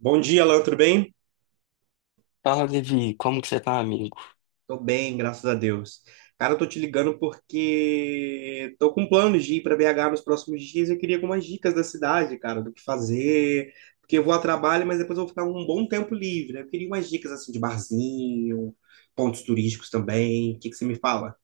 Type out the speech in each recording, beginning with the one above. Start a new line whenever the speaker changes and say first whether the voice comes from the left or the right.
right: Bom dia, Alan, tudo bem?
left: Fala, Levi, como que você tá, amigo?
right: Tô bem, graças a Deus. Cara, eu tô te ligando porque tô com planos de ir para BH nos próximos dias e eu queria algumas dicas da cidade, cara, do que fazer, porque eu vou a trabalho, mas depois eu vou ficar um bom tempo livre, né? Eu queria umas dicas assim de barzinho, pontos turísticos também. O que que você me fala?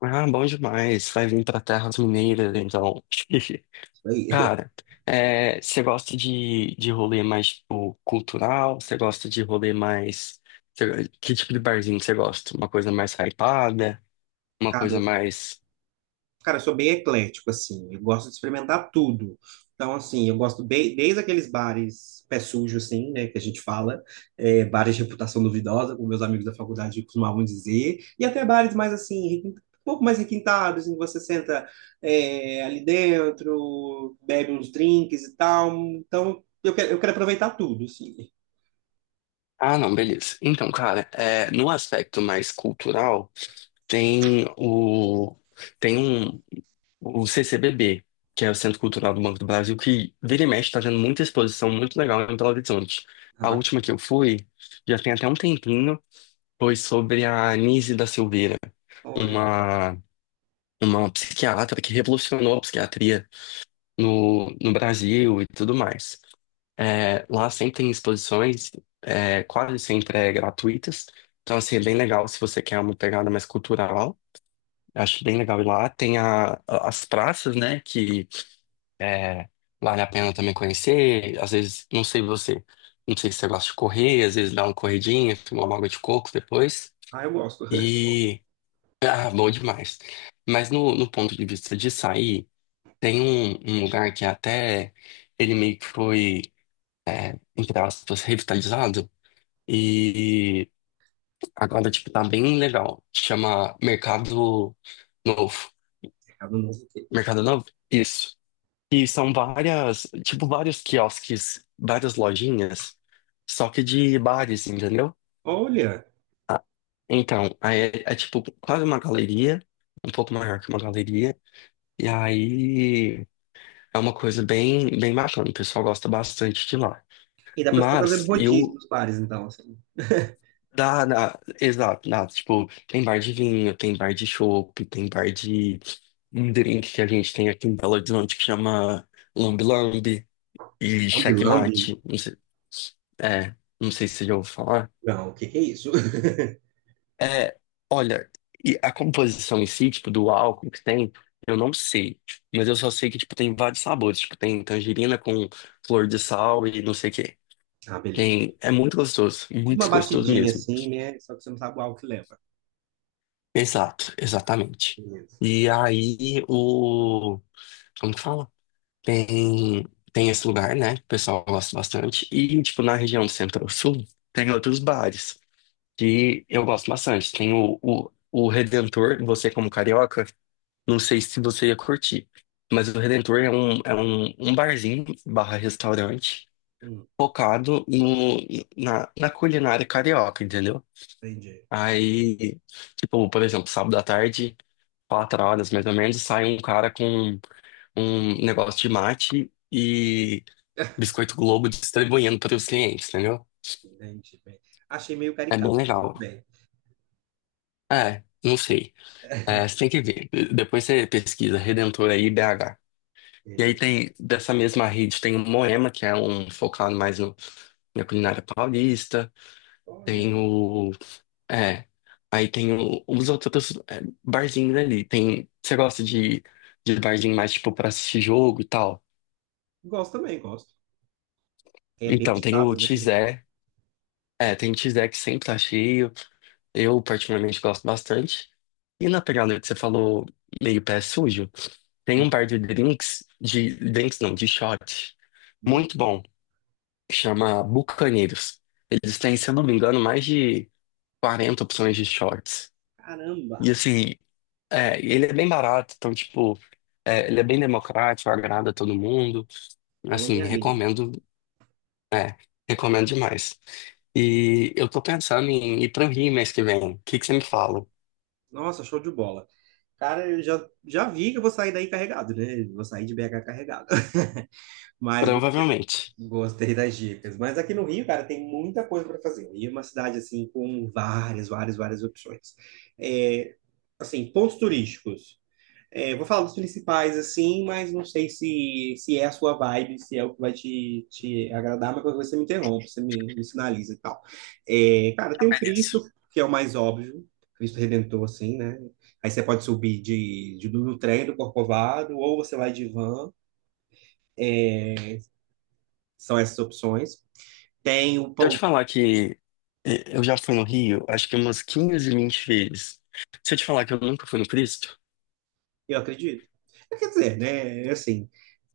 left: Ah, bom demais. Vai vir pra Terras Mineiras, então.
right: Isso aí.
left: Cara, é, você gosta de rolê mais, tipo, cultural? Você gosta de rolê mais. Que tipo de barzinho que você gosta? Uma coisa mais hypada? Uma coisa mais.
right: Cara, eu sou bem eclético, assim. Eu gosto de experimentar tudo. Então, assim, eu gosto bem, desde aqueles bares pé sujo, assim, né, que a gente fala, bares de reputação duvidosa, como meus amigos da faculdade costumavam dizer, e até bares mais, assim, um pouco mais requintados, em que você senta ali dentro, bebe uns drinks e tal. Então, eu quero aproveitar tudo, assim.
left: Ah, não, beleza. Então, cara, é, no aspecto mais cultural, tem o... Tem um. O CCBB, que é o Centro Cultural do Banco do Brasil, que vira e mexe está tendo muita exposição muito legal em Belo Horizonte.
right: Ah,
left: A
right: bacana.
left: última que eu fui, já tem até um tempinho, foi sobre a Anísia da Silveira,
right: Olha,
left: uma, uma psiquiatra que revolucionou a psiquiatria no Brasil e tudo mais. É, lá sempre tem exposições, é, quase sempre é gratuitas, então assim, é bem legal se você quer uma pegada mais cultural. Acho bem legal ir lá. Tem as praças, né, que é, vale a pena também conhecer. Às vezes, não sei você, não sei se você gosta de correr, às vezes dá uma corridinha, tomar uma água de coco depois.
right: ah, eu gosto.
left: E. Ah, bom demais. Mas no ponto de vista de sair, tem um lugar que até ele meio que foi, entre aspas, revitalizado. E agora, tipo, tá bem legal. Chama Mercado Novo.
right: Mercado Novo Queijo.
left: Mercado Novo? Isso. E são várias, tipo, vários quiosques, várias lojinhas, só que de bares, entendeu?
right: Olha,
left: Ah, então, aí é tipo quase uma galeria, um pouco maior que uma galeria, e aí é uma coisa bem, bem bacana, o pessoal gosta bastante de lá.
right: e dá pra ficar fazendo
left: Mas
right: rodízio
left: eu,
right: nos bares, então, assim.
left: exato, da, tipo, tem bar de vinho, tem bar de chopp, tem bar de um drink que a gente tem aqui em Belo Horizonte que chama Lambi Lambi e
right: Lambe.
left: Checkmate. É, não sei se você já ouviu falar.
right: Não, o que que é isso?
left: É, olha, e a composição em si, tipo, do álcool que tem, eu não sei, tipo. Mas eu só sei que, tipo, tem vários sabores. Tipo, tem tangerina com flor de sal e não sei o quê.
right: Ah, beleza.
left: Tem, é
right: Tipo uma
left: muito gostoso
right: batidinha
left: mesmo.
right: assim, né? Só que você não sabe o álcool que leva.
left: Exato, exatamente.
right: Beleza.
left: E aí, como que fala? Tem, tem esse lugar, né, que o pessoal gosta bastante. E, tipo, na região do Centro-Sul, tem outros bares que eu gosto bastante. Tem o Redentor. Você, como carioca, não sei se você ia curtir, mas o Redentor é um barzinho barra restaurante
right: Hum,
left: focado no, na culinária carioca, entendeu?
right: entendi.
left: Aí, tipo, por exemplo, sábado à tarde, 4 horas mais ou menos, sai um cara com um negócio de mate e biscoito Globo distribuindo para os clientes, entendeu?
right: Entendi, bem. Achei meio
left: É
right: caricato,
left: bem
right: mas
left: legal.
right: tudo bem,
left: É, não sei. É, você tem que ver. Depois você pesquisa Redentor aí, BH. E aí
right: beleza.
left: tem, dessa mesma rede, tem o Moema, que é um focado mais no, na culinária paulista.
right: Olha,
left: Tem o... É. Aí tem os outros, é, barzinhos ali. Você gosta de barzinho mais, tipo, pra assistir jogo e tal?
right: gosto também, gosto. É bem
left: Então, tem o
right: ditado, né? Link?
left: Tizé. É, tem o Tizé que sempre tá cheio. Eu, particularmente, gosto bastante. E na pegada que você falou, meio pé sujo, tem
right: Sim.
left: um par de drinks não, de shot,
right: Hum.
left: muito bom, que chama Bucaneiros. Eles têm, se eu não me engano, mais de 40 opções de shots. E
right: Caramba,
left: assim, é, ele é bem barato, então, tipo, é, ele é bem democrático, agrada a todo mundo.
right: falou
left: Assim,
right: minha língua, então.
left: recomendo, recomendo demais. E eu tô pensando em ir pro Rio mês que vem. O que que você me fala?
right: Nossa, show de bola. Cara, já vi que eu vou sair daí carregado, né? Eu vou sair de BH carregado. Mas
left: Provavelmente.
right: gostei das dicas. Mas aqui no Rio, cara, tem muita coisa para fazer. O Rio é uma cidade, assim, com várias, várias opções. É, assim, pontos turísticos. É, vou falar dos principais, assim, mas não sei se é a sua vibe, se é o que vai te agradar, mas qualquer coisa você me interrompe, me sinaliza e tal. É, cara, tem o Cristo, que é o mais óbvio, Cristo Redentor, assim, né? Aí você pode subir do trem do Corcovado, ou você vai de van, são essas opções. Tem o...
left: Se eu te falar que eu já fui no Rio, acho que umas 15 20 vezes. Se eu te falar que eu nunca fui no Cristo?
right: Eu acredito. É, quer dizer, né? É assim,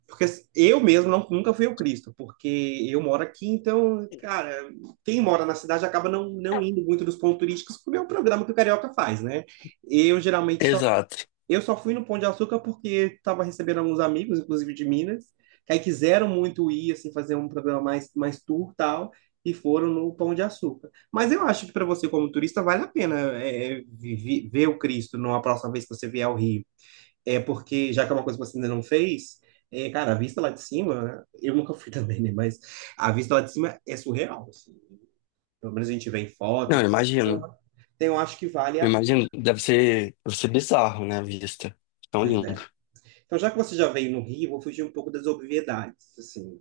right: porque eu mesmo nunca fui ao Cristo, porque eu moro aqui, então, cara, quem mora na cidade acaba não indo muito nos pontos turísticos, porque é um programa que o carioca faz, né? Eu geralmente só,
left: Exato.
right: eu só fui no Pão de Açúcar porque estava recebendo alguns amigos, inclusive de Minas, que aí quiseram muito ir, assim, fazer um programa mais, mais tour tal, e foram no Pão de Açúcar. Mas eu acho que para você, como turista, vale a pena ver o Cristo numa próxima vez que você vier ao Rio. É porque, já que é uma coisa que você ainda não fez, é, cara, a vista lá de cima, né? Eu nunca fui também, né? Mas a vista lá de cima é surreal, assim. Pelo menos a gente vê em
left: Não,
right: foto.
left: eu imagino.
right: Então, eu acho que vale
left: Eu
right: a.
left: imagino. Deve ser bizarro, né, a vista. Tão
right: Pois é.
left: lindo.
right: Então, já que você já veio no Rio, eu vou fugir um pouco das obviedades, assim.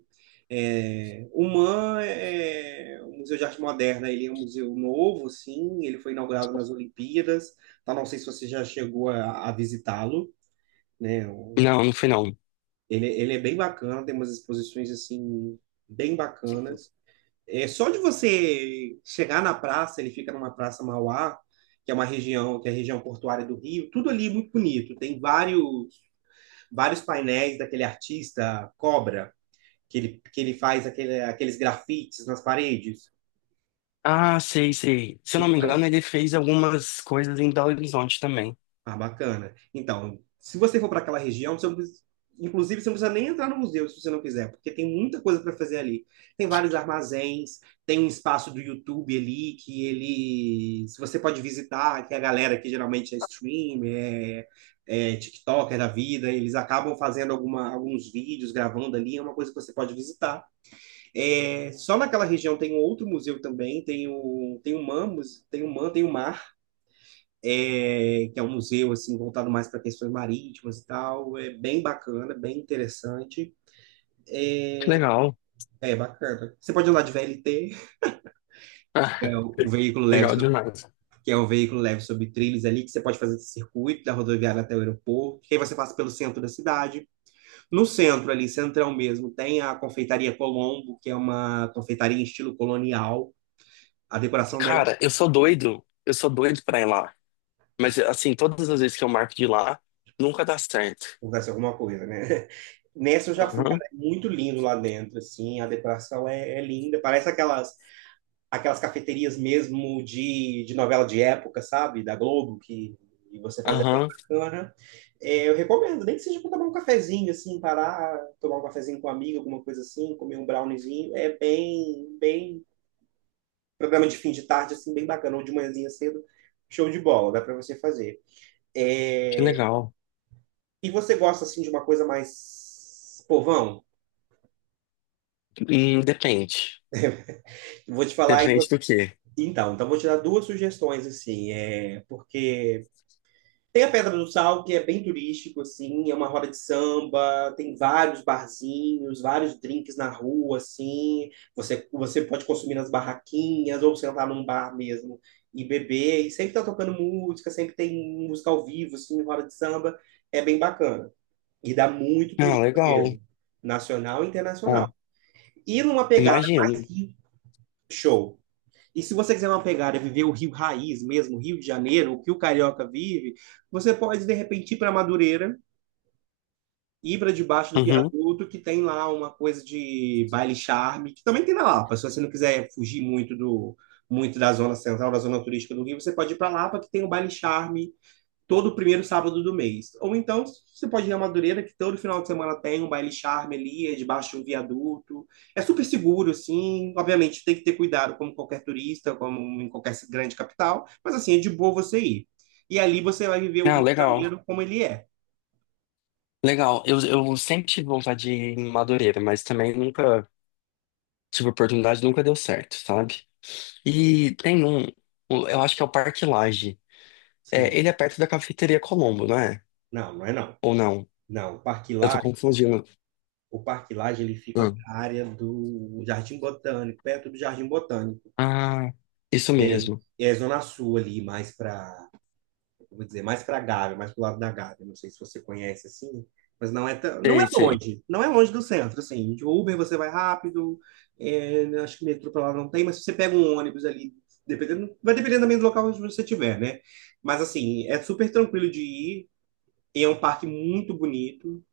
right: É, o MAM é o Museu de Arte Moderna, ele é um museu novo, sim, ele foi inaugurado nas Olimpíadas, então não sei se você já chegou a visitá-lo, né?
left: Não, não fui não.
right: Ele é bem bacana, tem umas exposições assim bem bacanas. É só de você chegar na praça, ele fica numa praça Mauá, que é uma região, que é a região portuária do Rio, tudo ali é muito bonito. Tem vários painéis daquele artista Cobra, que ele faz aquele, aqueles grafites nas paredes.
left: Ah, sei, sei. Se eu não me engano, ele fez algumas coisas em Belo Horizonte também.
right: Ah, bacana. Então, se você for para aquela região, você não precisa- inclusive você não precisa nem entrar no museu se você não quiser, porque tem muita coisa para fazer ali. Tem vários armazéns, tem um espaço do YouTube ali que ele, se você pode visitar, que a galera que geralmente é stream, é TikToker da vida, eles acabam fazendo alguma, alguns vídeos, gravando ali, é uma coisa que você pode visitar. É, só naquela região tem um outro museu também, tem o MAM, tem o man, tem o MAR, é, que é um museu assim voltado mais para questões marítimas e tal. É bem bacana, bem interessante.
left: Que legal.
right: É bacana. Você pode ir lá de VLT, que é o veículo
left: Legal demais.
right: que é o veículo leve sobre trilhos ali, que você pode fazer esse circuito da rodoviária até o aeroporto. E aí você passa pelo centro da cidade. No centro ali, centrão mesmo, tem a Confeitaria Colombo, que é uma confeitaria em estilo colonial. A decoração dela
left: Cara, eu sou doido. Eu sou doido pra ir lá. Mas, assim, todas as vezes que eu marco de ir lá, nunca dá certo.
right: acontece alguma coisa, né? Nessa eu já fui, cara,
left: Aham,
right: é muito lindo lá dentro, assim, a decoração é linda, parece aquelas aquelas cafeterias mesmo de novela de época, sabe? Da Globo, que você faz é bem
left: aham.
right: bacana. É, eu recomendo, nem que seja para tomar um cafezinho, assim, parar, tomar um cafezinho com um amigo, alguma coisa assim, comer um browniezinho. É bem, bem. Programa de fim de tarde, assim, bem bacana, ou de manhãzinha cedo. Show de bola, dá para você fazer.
left: Que
right: É.
left: legal.
right: E você gosta, assim, de uma coisa mais povão?
left: Depende.
right: Vou te falar. E
left: Depende
right: você...
left: do quê?
right: Então, então vou te dar duas sugestões, assim, é... porque tem a Pedra do Sal, que é bem turístico, assim, é uma roda de samba, tem vários barzinhos, vários drinks na rua, assim. Você pode consumir nas barraquinhas ou sentar num bar mesmo e beber. E sempre tá tocando música, sempre tem música ao vivo, assim, roda de samba. É bem bacana. E dá muito
left: Ah,
right: turista
left: legal.
right: mesmo, nacional e internacional.
left: Ah,
right: E numa pegada
left: imagino.
right: mais hippie, show. E se você quiser uma pegada, viver o Rio Raiz mesmo, Rio de Janeiro, o que o carioca vive, você pode, de repente, ir para Madureira, ir para debaixo do
left: Uhum.
right: viaduto, que tem lá uma coisa de baile charme, que também tem na Lapa. Se você não quiser fugir muito da zona central, da zona turística do Rio, você pode ir para Lapa, que tem o baile charme, todo primeiro sábado do mês. Ou então, você pode ir a Madureira, que todo final de semana tem um baile charme ali, é debaixo de um viaduto. É super seguro, assim. Obviamente, tem que ter cuidado, como qualquer turista, como em qualquer grande capital. Mas, assim, é de boa você ir. E ali você vai viver o
left: Ah,
right: Rio de
left: legal.
right: Janeiro como ele é.
left: Legal. Eu sempre tive vontade de ir em Madureira, mas também nunca tive oportunidade, nunca deu certo, sabe? E tem um, eu acho que é o Parque Lage. É,
right: Sim.
left: ele é perto da Cafeteria Colombo, não é?
right: Não, não é não.
left: Ou não?
right: Não,
left: Eu tô confundindo.
right: O Parque Lage, ele fica
left: Ah,
right: para a área do Jardim Botânico, perto do Jardim Botânico.
left: Ah, isso
right: É,
left: mesmo.
right: é Zona Sul ali, mais para eu vou dizer, mais para a Gávea, mais para o lado da Gávea. Não sei se você conhece assim, mas não é tão,
left: Sei, sei.
right: não é longe do centro, assim. De Uber você vai rápido, é, acho que metrô para lá não tem, mas se você pega um ônibus ali, dependendo, vai dependendo também do local onde você estiver, né? Mas assim, é super tranquilo de ir, e é um parque muito bonito.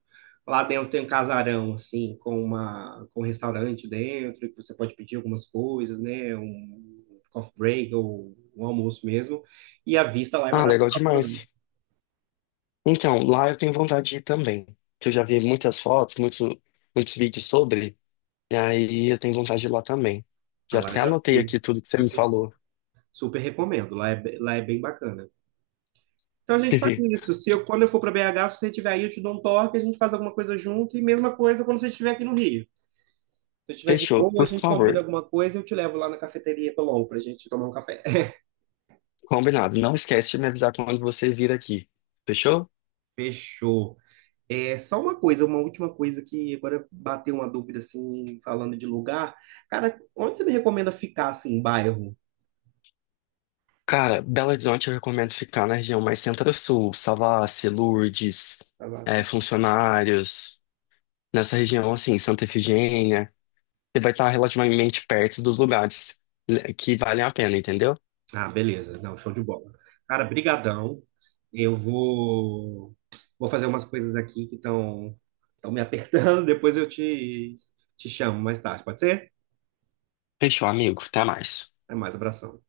right: Lá dentro tem um casarão, assim, com, uma, com um restaurante dentro, que você pode pedir algumas coisas, né? Um coffee break ou um almoço mesmo. E a vista lá é
left: Ah, legal
right: maravilhosa também.
left: demais. Então, lá eu tenho vontade de ir também. Que eu já vi muitas fotos, muitos, muitos vídeos sobre. E aí eu tenho vontade de ir lá também.
right: Ah,
left: Já
right: lá eu
left: até
right: já
left: anotei
right: fui.
left: aqui tudo que você me falou.
right: Super recomendo. Lá é, lá é bem bacana. Então a gente faz isso. Se eu, quando eu for para BH, se você estiver aí, eu te dou um toque, a gente faz alguma coisa junto. E mesma coisa quando você estiver aqui no Rio. Se eu estiver de
left: Fechou.
right: boa, a
left: Por
right: gente combina
left: favor,
right: alguma coisa e eu te levo lá na cafeteria Tolol pra gente tomar um café.
left: combinado. Não esquece de me avisar quando você vir aqui. Fechou?
right: Fechou. É só uma coisa, uma última coisa que agora bateu uma dúvida assim, falando de lugar. Cara, onde você me recomenda ficar assim, em bairro?
left: Cara, Belo Horizonte eu recomendo ficar na região mais centro-sul, Savassi, Lourdes,
right: Pra lá?
left: Funcionários, nessa região assim, Santa Efigênia. Você vai estar relativamente perto dos lugares, né, que valem a pena, entendeu?
right: Ah, beleza. Não, show de bola. Cara, brigadão. Eu vou vou fazer umas coisas aqui que estão me apertando. Depois eu te te chamo mais tarde, pode ser?
left: Fechou, amigo. Até mais.
right: Até mais, abração.